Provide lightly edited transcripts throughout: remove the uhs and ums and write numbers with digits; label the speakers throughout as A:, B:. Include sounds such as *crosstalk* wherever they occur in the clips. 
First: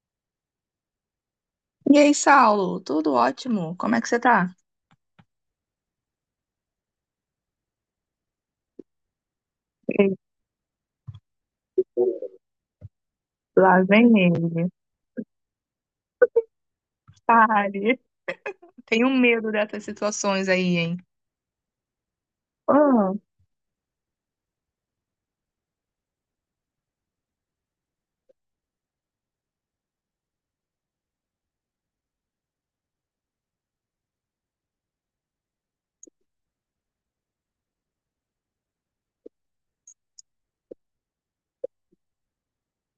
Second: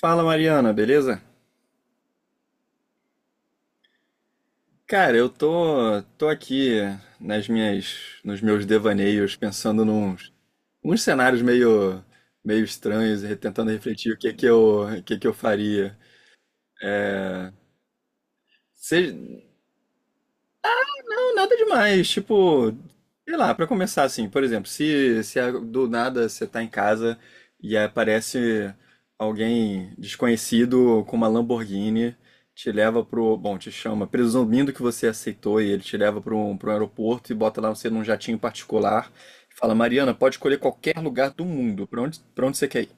A: Fala Mariana, beleza?
B: E aí, Saulo, tudo ótimo? Como é que você tá?
A: Cara, eu tô aqui nos meus devaneios, pensando
B: Ei,
A: nos uns cenários meio estranhos e tentando
B: lá vem
A: refletir
B: ele.
A: o que que eu faria.
B: Pare. Tenho medo dessas situações aí, hein?
A: Nada demais, tipo,
B: Ah,
A: sei lá, pra começar assim, por exemplo, se a- do nada você tá em casa e aparece alguém desconhecido com uma Lamborghini, te leva pro, bom, te chama, presumindo que você aceitou e ele te leva pro um aeroporto e bota lá você num jatinho particular e fala, Mariana, pode escolher qualquer lugar do mundo, pra onde você quer ir.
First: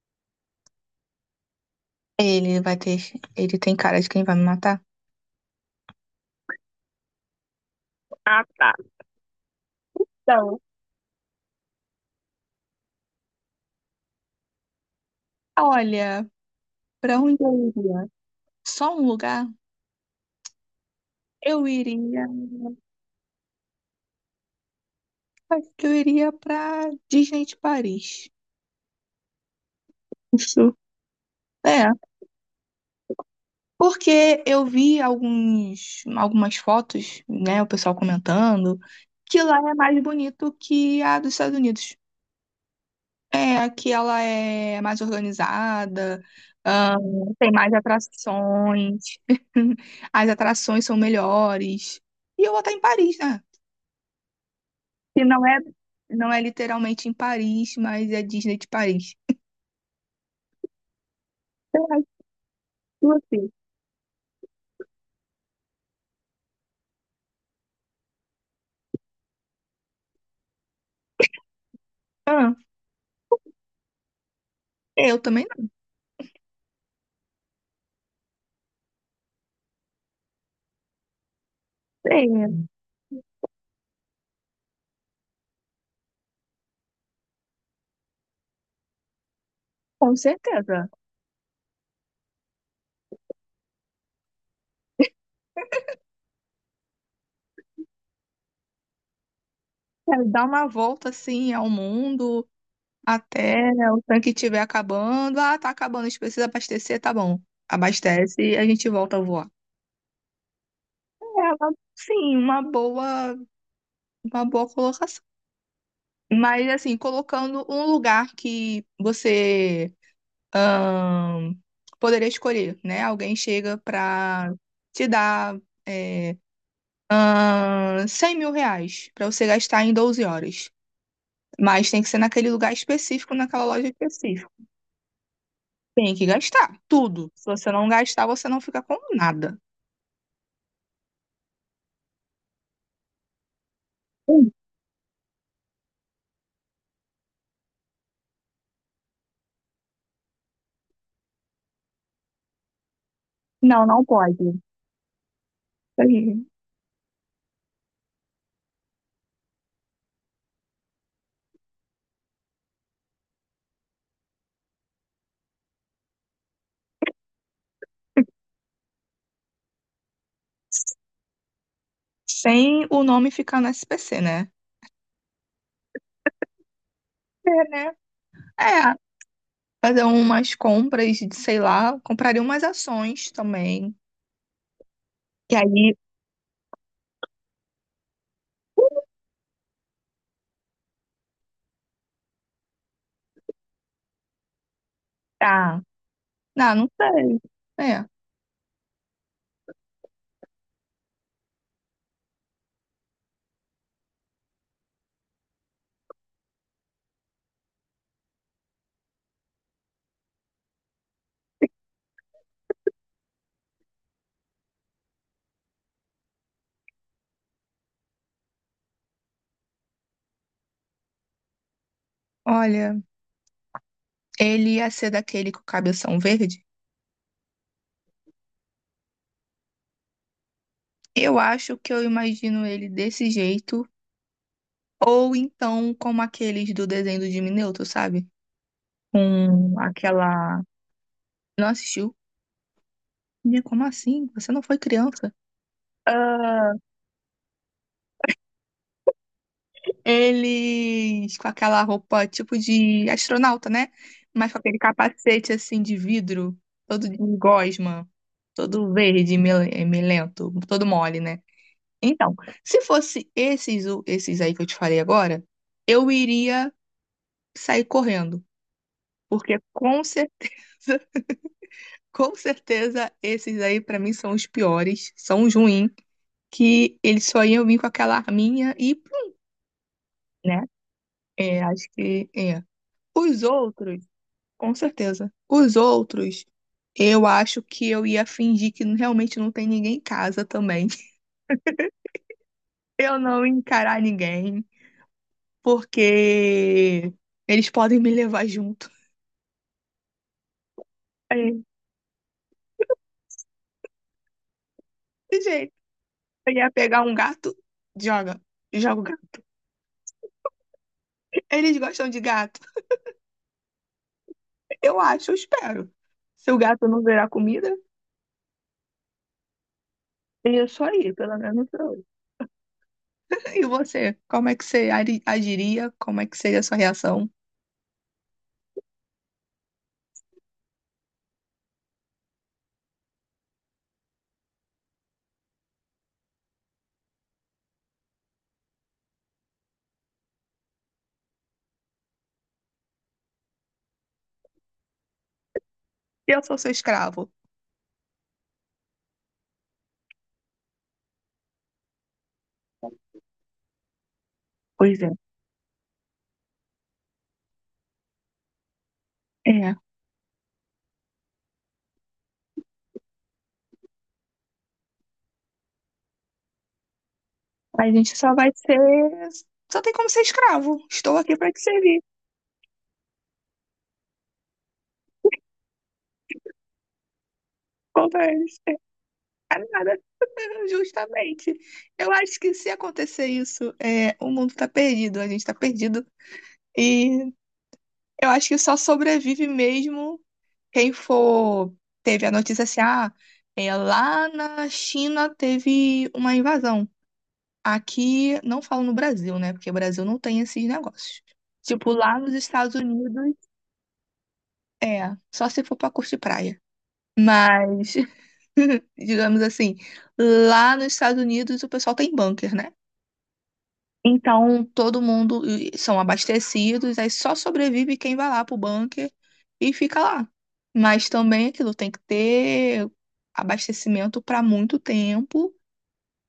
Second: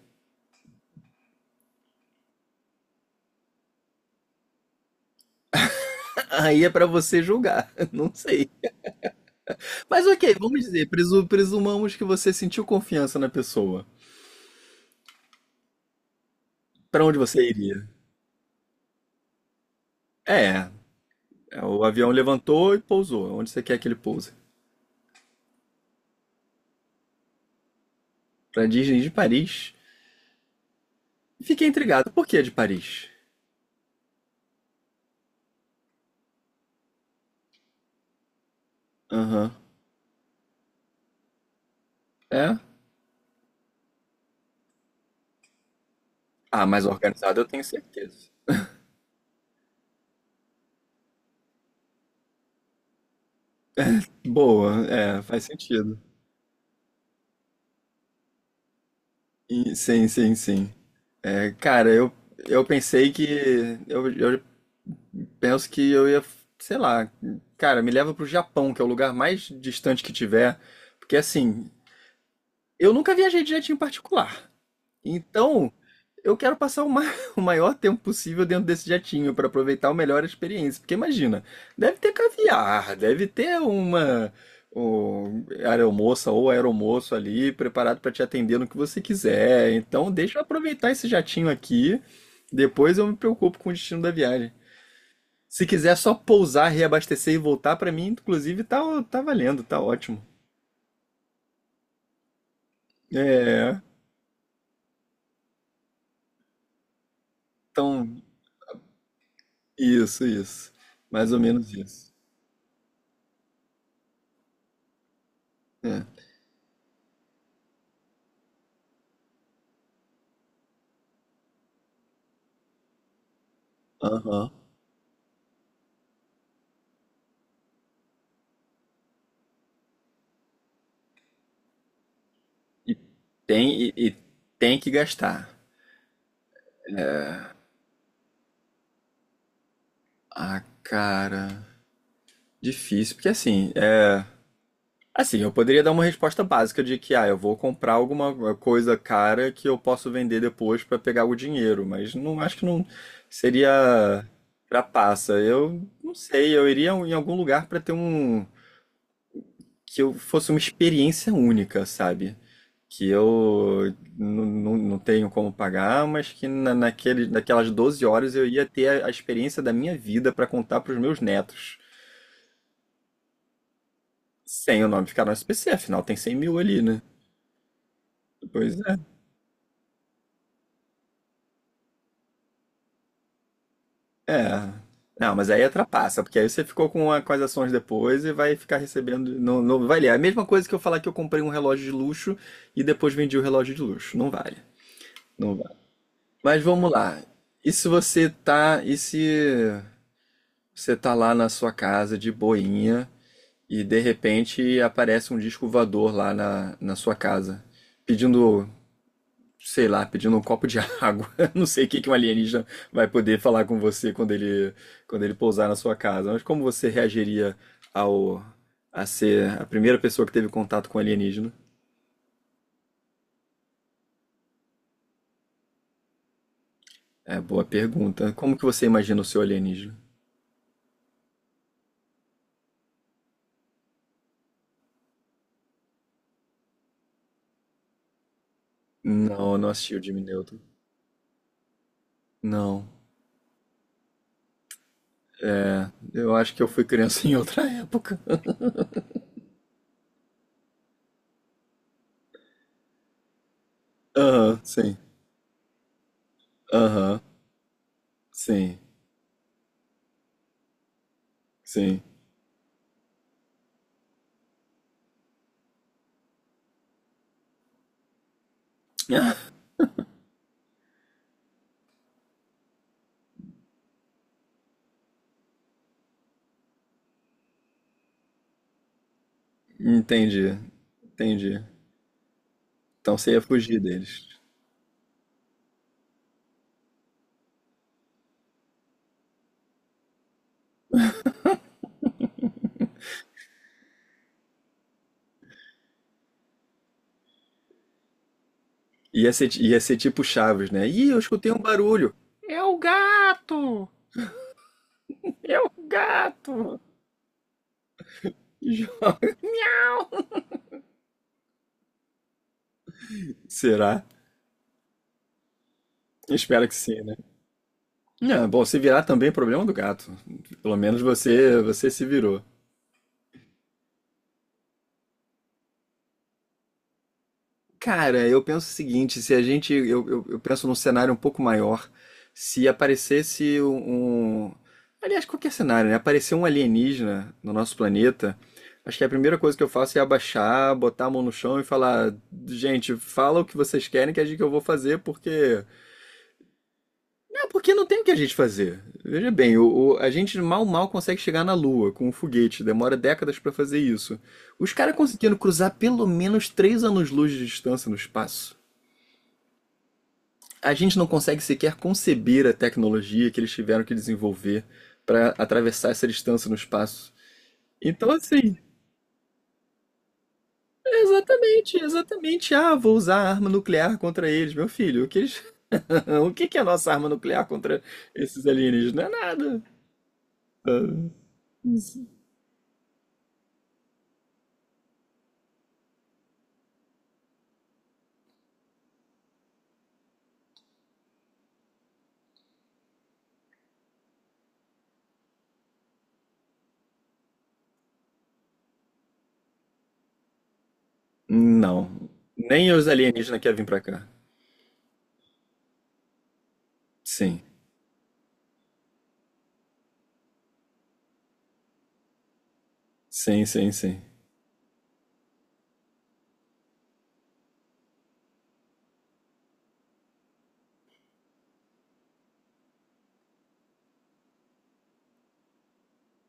B: ele vai ter. Ele tem cara de quem vai me matar?
A: *laughs* Aí é pra você julgar, *laughs* não
B: Ah,
A: sei.
B: tá.
A: Mas ok, vamos
B: Então,
A: dizer, presumamos que você sentiu confiança na pessoa.
B: olha,
A: Pra onde
B: pra onde
A: você
B: eu
A: iria?
B: iria? Só um lugar?
A: É,
B: Eu
A: o avião
B: iria.
A: levantou e pousou. Onde você quer que ele pouse?
B: Acho que eu iria pra Disney de Paris.
A: Pra Disney de Paris.
B: Isso.
A: Fiquei
B: É.
A: intrigado. Por que de Paris?
B: Porque eu vi algumas fotos, né, o pessoal comentando, que
A: Aham.
B: lá é mais bonito que a dos Estados Unidos.
A: É?
B: É, que ela é mais organizada,
A: Ah, mas organizado eu
B: tem
A: tenho
B: mais
A: certeza.
B: atrações, *laughs* as atrações são melhores. E eu vou estar em Paris, né?
A: Boa, é,
B: Que
A: faz
B: não é,
A: sentido.
B: não é literalmente em Paris, mas é Disney de Paris.
A: E sim, sim, sim. É,
B: Eu
A: cara,
B: acho
A: eu, eu
B: que
A: pensei que.
B: você-
A: Eu penso que eu ia, sei lá, cara, me leva pro Japão, que é o lugar mais distante que tiver. Porque assim,
B: Ah,
A: eu nunca viajei de jeitinho particular.
B: eu também não
A: Então, eu quero passar *laughs* o maior tempo possível dentro desse jatinho para aproveitar o melhor a experiência. Porque imagina, deve ter
B: sei,
A: caviar, deve ter uma aeromoça ou aeromoço ali preparado para te atender no que você quiser. Então,
B: com
A: deixa eu
B: certeza.
A: aproveitar esse jatinho aqui. Depois eu me preocupo com o destino da viagem. Se quiser só pousar, reabastecer e voltar, para mim, inclusive, tá valendo, tá ótimo.
B: Quero dar uma volta assim ao mundo. Até
A: É,
B: o tanque estiver acabando. Ah, tá acabando, a gente precisa abastecer, tá bom.
A: então,
B: Abastece e a gente volta a voar.
A: isso. Mais ou
B: É,
A: menos isso.
B: sim, uma boa colocação.
A: É.
B: Mas assim, colocando um lugar que você ahn, poderia escolher, né? Alguém chega
A: Aham.
B: pra te dar é, 100 mil reais pra você gastar em 12 horas. Mas tem que ser naquele lugar
A: E
B: específico, naquela
A: tem,
B: loja
A: e, e
B: específica.
A: tem que gastar.
B: Tem que gastar tudo. Se você não gastar, você não fica com nada.
A: Ah, cara. Difícil, porque assim, é.
B: Hum,
A: Assim, eu poderia dar uma resposta básica de que, ah, eu vou comprar alguma coisa cara que eu posso vender depois pra pegar o dinheiro, mas não acho que não
B: Não, não
A: seria
B: pode. Isso.
A: trapaça. Eu não
B: Aí.
A: sei, eu iria em algum lugar pra ter um. Que eu fosse uma experiência única, sabe? que eu não tenho como pagar, mas que naquelas 12 horas eu ia ter a experiência da minha vida para contar para os meus netos.
B: Sem o nome ficar no SPC, né?
A: Sem o nome ficar no SPC, afinal tem 100 mil ali, né?
B: É, né?
A: Pois
B: É,
A: é.
B: fazer umas compras, sei lá, compraria umas ações também.
A: É. Não, mas
B: E
A: aí
B: aí,
A: atrapassa, porque aí você ficou com as ações depois e vai ficar recebendo. Não, não vale. É a mesma coisa que eu falar que eu comprei um relógio de luxo e depois vendi o relógio de luxo. Não vale. Não vale.
B: tá,
A: Mas
B: não, não
A: vamos lá.
B: sei.
A: E se
B: É,
A: você tá. E se você tá lá na sua casa de boinha, e de repente aparece um disco voador na sua casa, pedindo, sei lá, pedindo um copo de água. *laughs* Não sei o que que um alienígena vai poder falar com você quando ele pousar na sua casa. Mas como você reagiria ao a ser a primeira pessoa que teve contato com alienígena?
B: olha, ele ia ser daquele com o cabeção verde?
A: É, boa pergunta. Como que você imagina o seu alienígena?
B: Eu acho que eu imagino ele desse jeito, ou então como aqueles do desenho do Jimmy Neutron, sabe?
A: Não, eu não
B: Com
A: assisti o Jimmy Neutron.
B: aquela. Não assistiu?
A: Não,
B: Minha, como assim? Você não foi criança?
A: eu acho que eu
B: Ah,
A: fui criança *laughs* em outra época.
B: eles com aquela roupa tipo de astronauta, né? Mas com
A: Aham,
B: aquele
A: sim.
B: capacete assim de vidro, todo de
A: Aham,
B: gosma,
A: sim,
B: todo verde, melento, todo mole, né?
A: sim.
B: Então, se fosse esses, esses aí que eu te falei agora, eu iria sair correndo,
A: *laughs*
B: porque com certeza, *laughs* com certeza esses aí pra mim são os piores, são os ruins, que eles só iam vir com aquela arminha e,
A: Entendi,
B: né?
A: entendi.
B: É, acho que é.
A: Então você ia
B: Os
A: fugir
B: outros,
A: deles.
B: com certeza. Os outros, eu acho que eu ia fingir que realmente não tem ninguém em casa também. *laughs* Eu não ia encarar ninguém, porque eles podem me levar junto.
A: Ia ser tipo Chaves, né? Ih, eu
B: É,
A: escutei um barulho. É o gato!
B: de
A: É o
B: jeito. Eu ia
A: gato!
B: pegar um gato, joga, joga o
A: *laughs*
B: gato. Eles gostam de gato.
A: Será?
B: Eu acho, eu espero. Se o
A: Espero que
B: gato
A: sim,
B: não
A: né?
B: virar comida,
A: Não, bom, se virar também é problema do gato. Pelo
B: isso
A: menos
B: aí, pelo
A: você,
B: menos
A: você se
B: eu.
A: virou.
B: E você? Como é que você agiria? Como é que seria a sua reação?
A: Cara, eu penso o seguinte, se a gente, eu penso num cenário um pouco maior, se aparecesse aliás, qualquer cenário, né? Aparecer um alienígena no nosso planeta, acho que a primeira coisa que eu faço é abaixar, botar a mão no chão e falar, gente, fala o que vocês querem que a gente que eu vou fazer,
B: Eu sou seu escravo.
A: porque não tem o que a gente fazer. Veja bem, a gente mal consegue chegar na Lua com um foguete, demora décadas pra fazer isso. Os caras
B: Pois é.
A: conseguindo cruzar pelo menos 3 anos-luz de distância no espaço.
B: É.
A: A gente não consegue sequer conceber a tecnologia que eles tiveram que desenvolver para atravessar essa distância no espaço.
B: A
A: Então,
B: gente só vai
A: assim,
B: ser. Só tem como ser escravo. Estou aqui para te
A: exatamente,
B: servir.
A: exatamente. Ah, vou usar a arma nuclear contra eles, meu filho. O que eles... *laughs* o que que é a nossa arma nuclear contra
B: Contra
A: esses
B: eles. É
A: alienígenas? Não é nada.
B: nada. *laughs*
A: Ah,
B: Justamente. Eu acho que se acontecer isso, o mundo tá perdido. A gente tá perdido. E eu acho que só sobrevive mesmo quem for. Teve a notícia assim, ah, lá na China teve uma invasão. Aqui, não falo no Brasil, né? Porque o Brasil não tem esses negócios.
A: não.
B: Tipo, lá nos
A: Nem
B: Estados
A: os
B: Unidos.
A: alienígenas querem vir pra cá.
B: É, só se for pra curtir praia.
A: Sim,
B: Mas, *laughs* digamos assim, lá nos Estados Unidos o pessoal tem bunker, né?
A: sim, sim, sim.
B: Então, todo mundo e são abastecidos, aí só sobrevive quem vai lá pro bunker e fica lá. Mas também aquilo tem que ter abastecimento para muito tempo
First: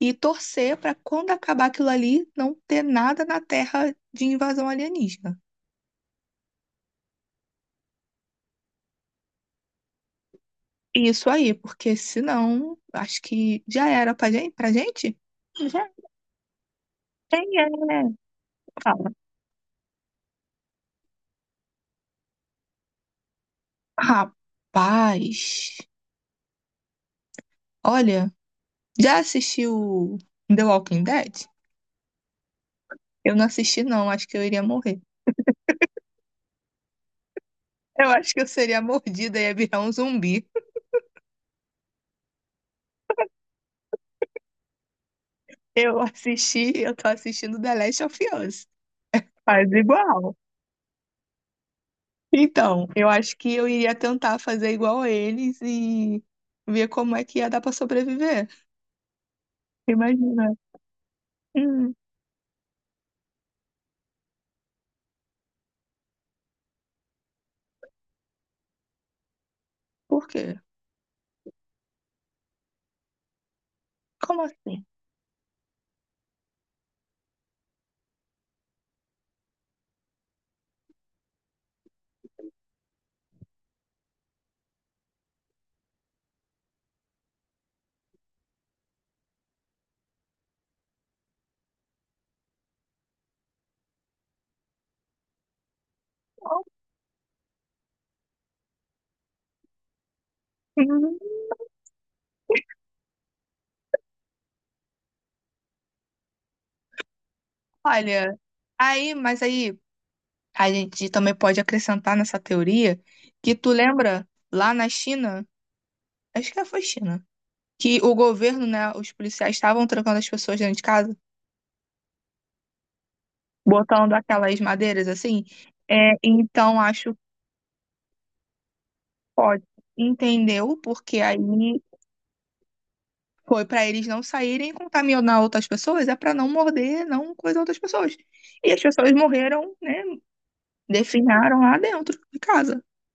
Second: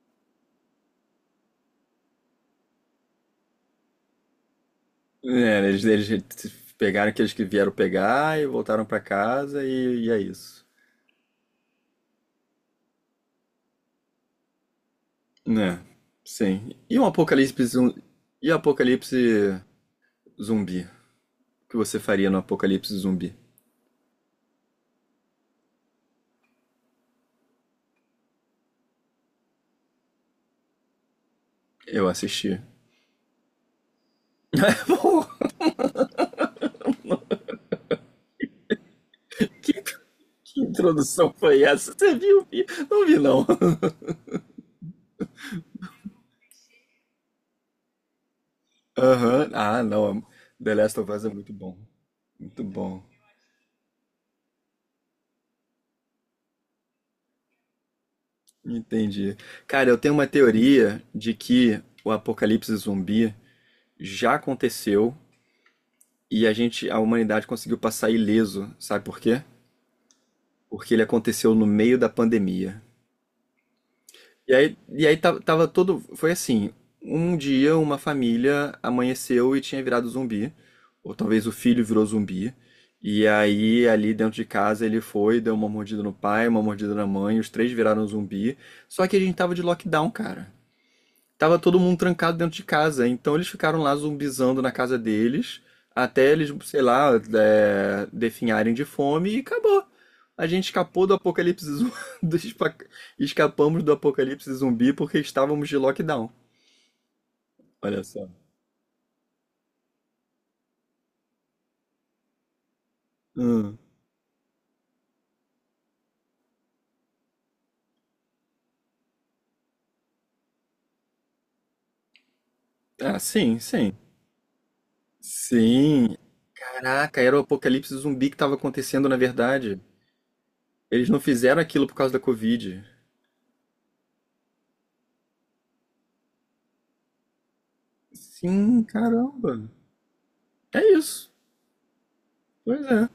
B: e torcer para quando acabar aquilo ali não ter nada na terra de invasão alienígena.
A: É, eles pegaram aqueles que vieram pegar e voltaram pra casa e é isso.
B: Isso aí, porque senão acho que já era pra gente, pra gente?
A: Né, sim. E um
B: Quem
A: apocalipse
B: é?
A: zumbi? E o
B: Fala.
A: apocalipse zumbi? O que você faria no apocalipse zumbi?
B: Rapaz, olha, já assistiu The Walking Dead?
A: Eu assisti.
B: Eu não assisti, não, acho que eu iria
A: *laughs*
B: morrer.
A: Pô,
B: Eu acho que eu seria mordida e ia
A: que,
B: virar um zumbi.
A: que introdução foi essa? Você viu? Não vi, não.
B: Eu assisti, eu tô assistindo The Last of Us.
A: Aham.
B: Faz
A: Ah, não.
B: igual.
A: The Last of Us é muito bom. Muito
B: Então,
A: bom.
B: eu acho que eu iria tentar fazer igual a eles e ver como é que ia dar pra sobreviver.
A: Entendi. Cara, eu tenho uma
B: Imagina.
A: teoria de que
B: Hum,
A: o apocalipse zumbi já aconteceu e a humanidade conseguiu passar ileso. Sabe por quê?
B: por quê?
A: Porque ele aconteceu no meio da pandemia.
B: Como assim?
A: E aí tava todo. Foi assim: um dia uma família amanheceu e tinha virado zumbi, ou talvez o filho virou zumbi. E aí, ali dentro de casa, ele foi, deu uma mordida no pai, uma mordida na mãe, os três viraram zumbi. Só que a gente tava de lockdown, cara. Tava todo mundo trancado dentro de casa, então eles ficaram lá zumbizando na casa deles, até eles, sei lá, é, definharem de fome e acabou. A gente escapou do
B: Hum,
A: apocalipse zumbi, *laughs* do espa- escapamos do apocalipse zumbi porque estávamos de lockdown. Olha só.
B: Olha, aí, mas aí. A gente também pode acrescentar nessa teoria que tu
A: Hum.
B: lembra lá na China, acho que foi China, que o governo, né, os policiais estavam trancando as pessoas dentro de casa,
A: Ah, sim, sim.
B: botando aquelas madeiras assim. É,
A: Sim.
B: então acho
A: Caraca,
B: que
A: era o apocalipse zumbi que estava acontecendo, na
B: pode.
A: verdade.
B: Entendeu?
A: Eles não
B: Porque aí
A: fizeram aquilo por causa da Covid.
B: foi para eles não saírem e contaminar outras pessoas, é para não morder, não coisa outras pessoas. E as
A: Sim,
B: pessoas
A: caramba.
B: morreram, né,
A: É isso.
B: definharam lá dentro de
A: Pois
B: casa.
A: é.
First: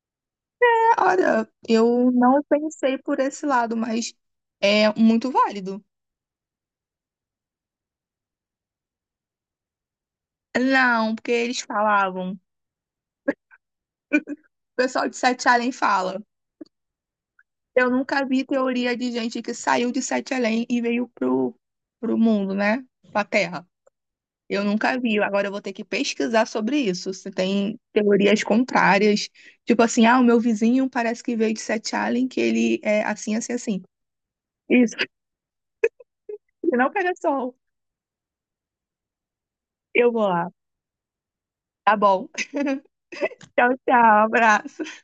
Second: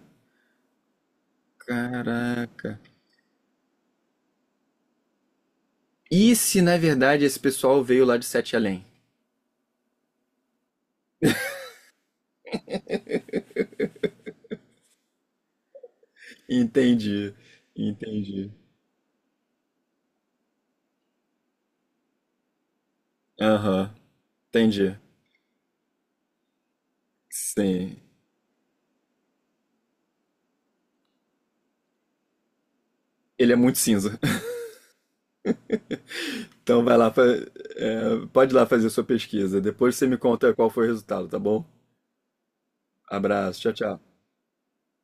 B: Cara, eu não
A: Caraca.
B: pensei por esse lado, mas é muito válido.
A: E se na verdade esse pessoal veio lá de Sete Além?
B: Não, porque eles falavam. O pessoal de Sete Além fala.
A: Entendi,
B: Eu nunca vi
A: entendi.
B: teoria de gente que saiu de Sete Além e veio pro mundo, né? Pra Terra.
A: Aham,
B: Eu
A: entendi.
B: nunca vi. Agora eu vou ter que pesquisar sobre isso. Se tem
A: Sim.
B: teorias contrárias. Tipo assim, ah, o meu vizinho parece que veio de Sete Além, que ele é assim,
A: Ele
B: assim,
A: é muito
B: assim.
A: cinza. *laughs*
B: Isso, *laughs*
A: Então
B: não
A: vai lá,
B: pega sol.
A: é, pode ir lá fazer sua pesquisa. Depois você
B: Eu
A: me
B: vou lá.
A: conta qual foi o resultado, tá bom?
B: Tá bom. *laughs*
A: Abraço,
B: Tchau,
A: tchau, tchau.
B: tchau. Abraço.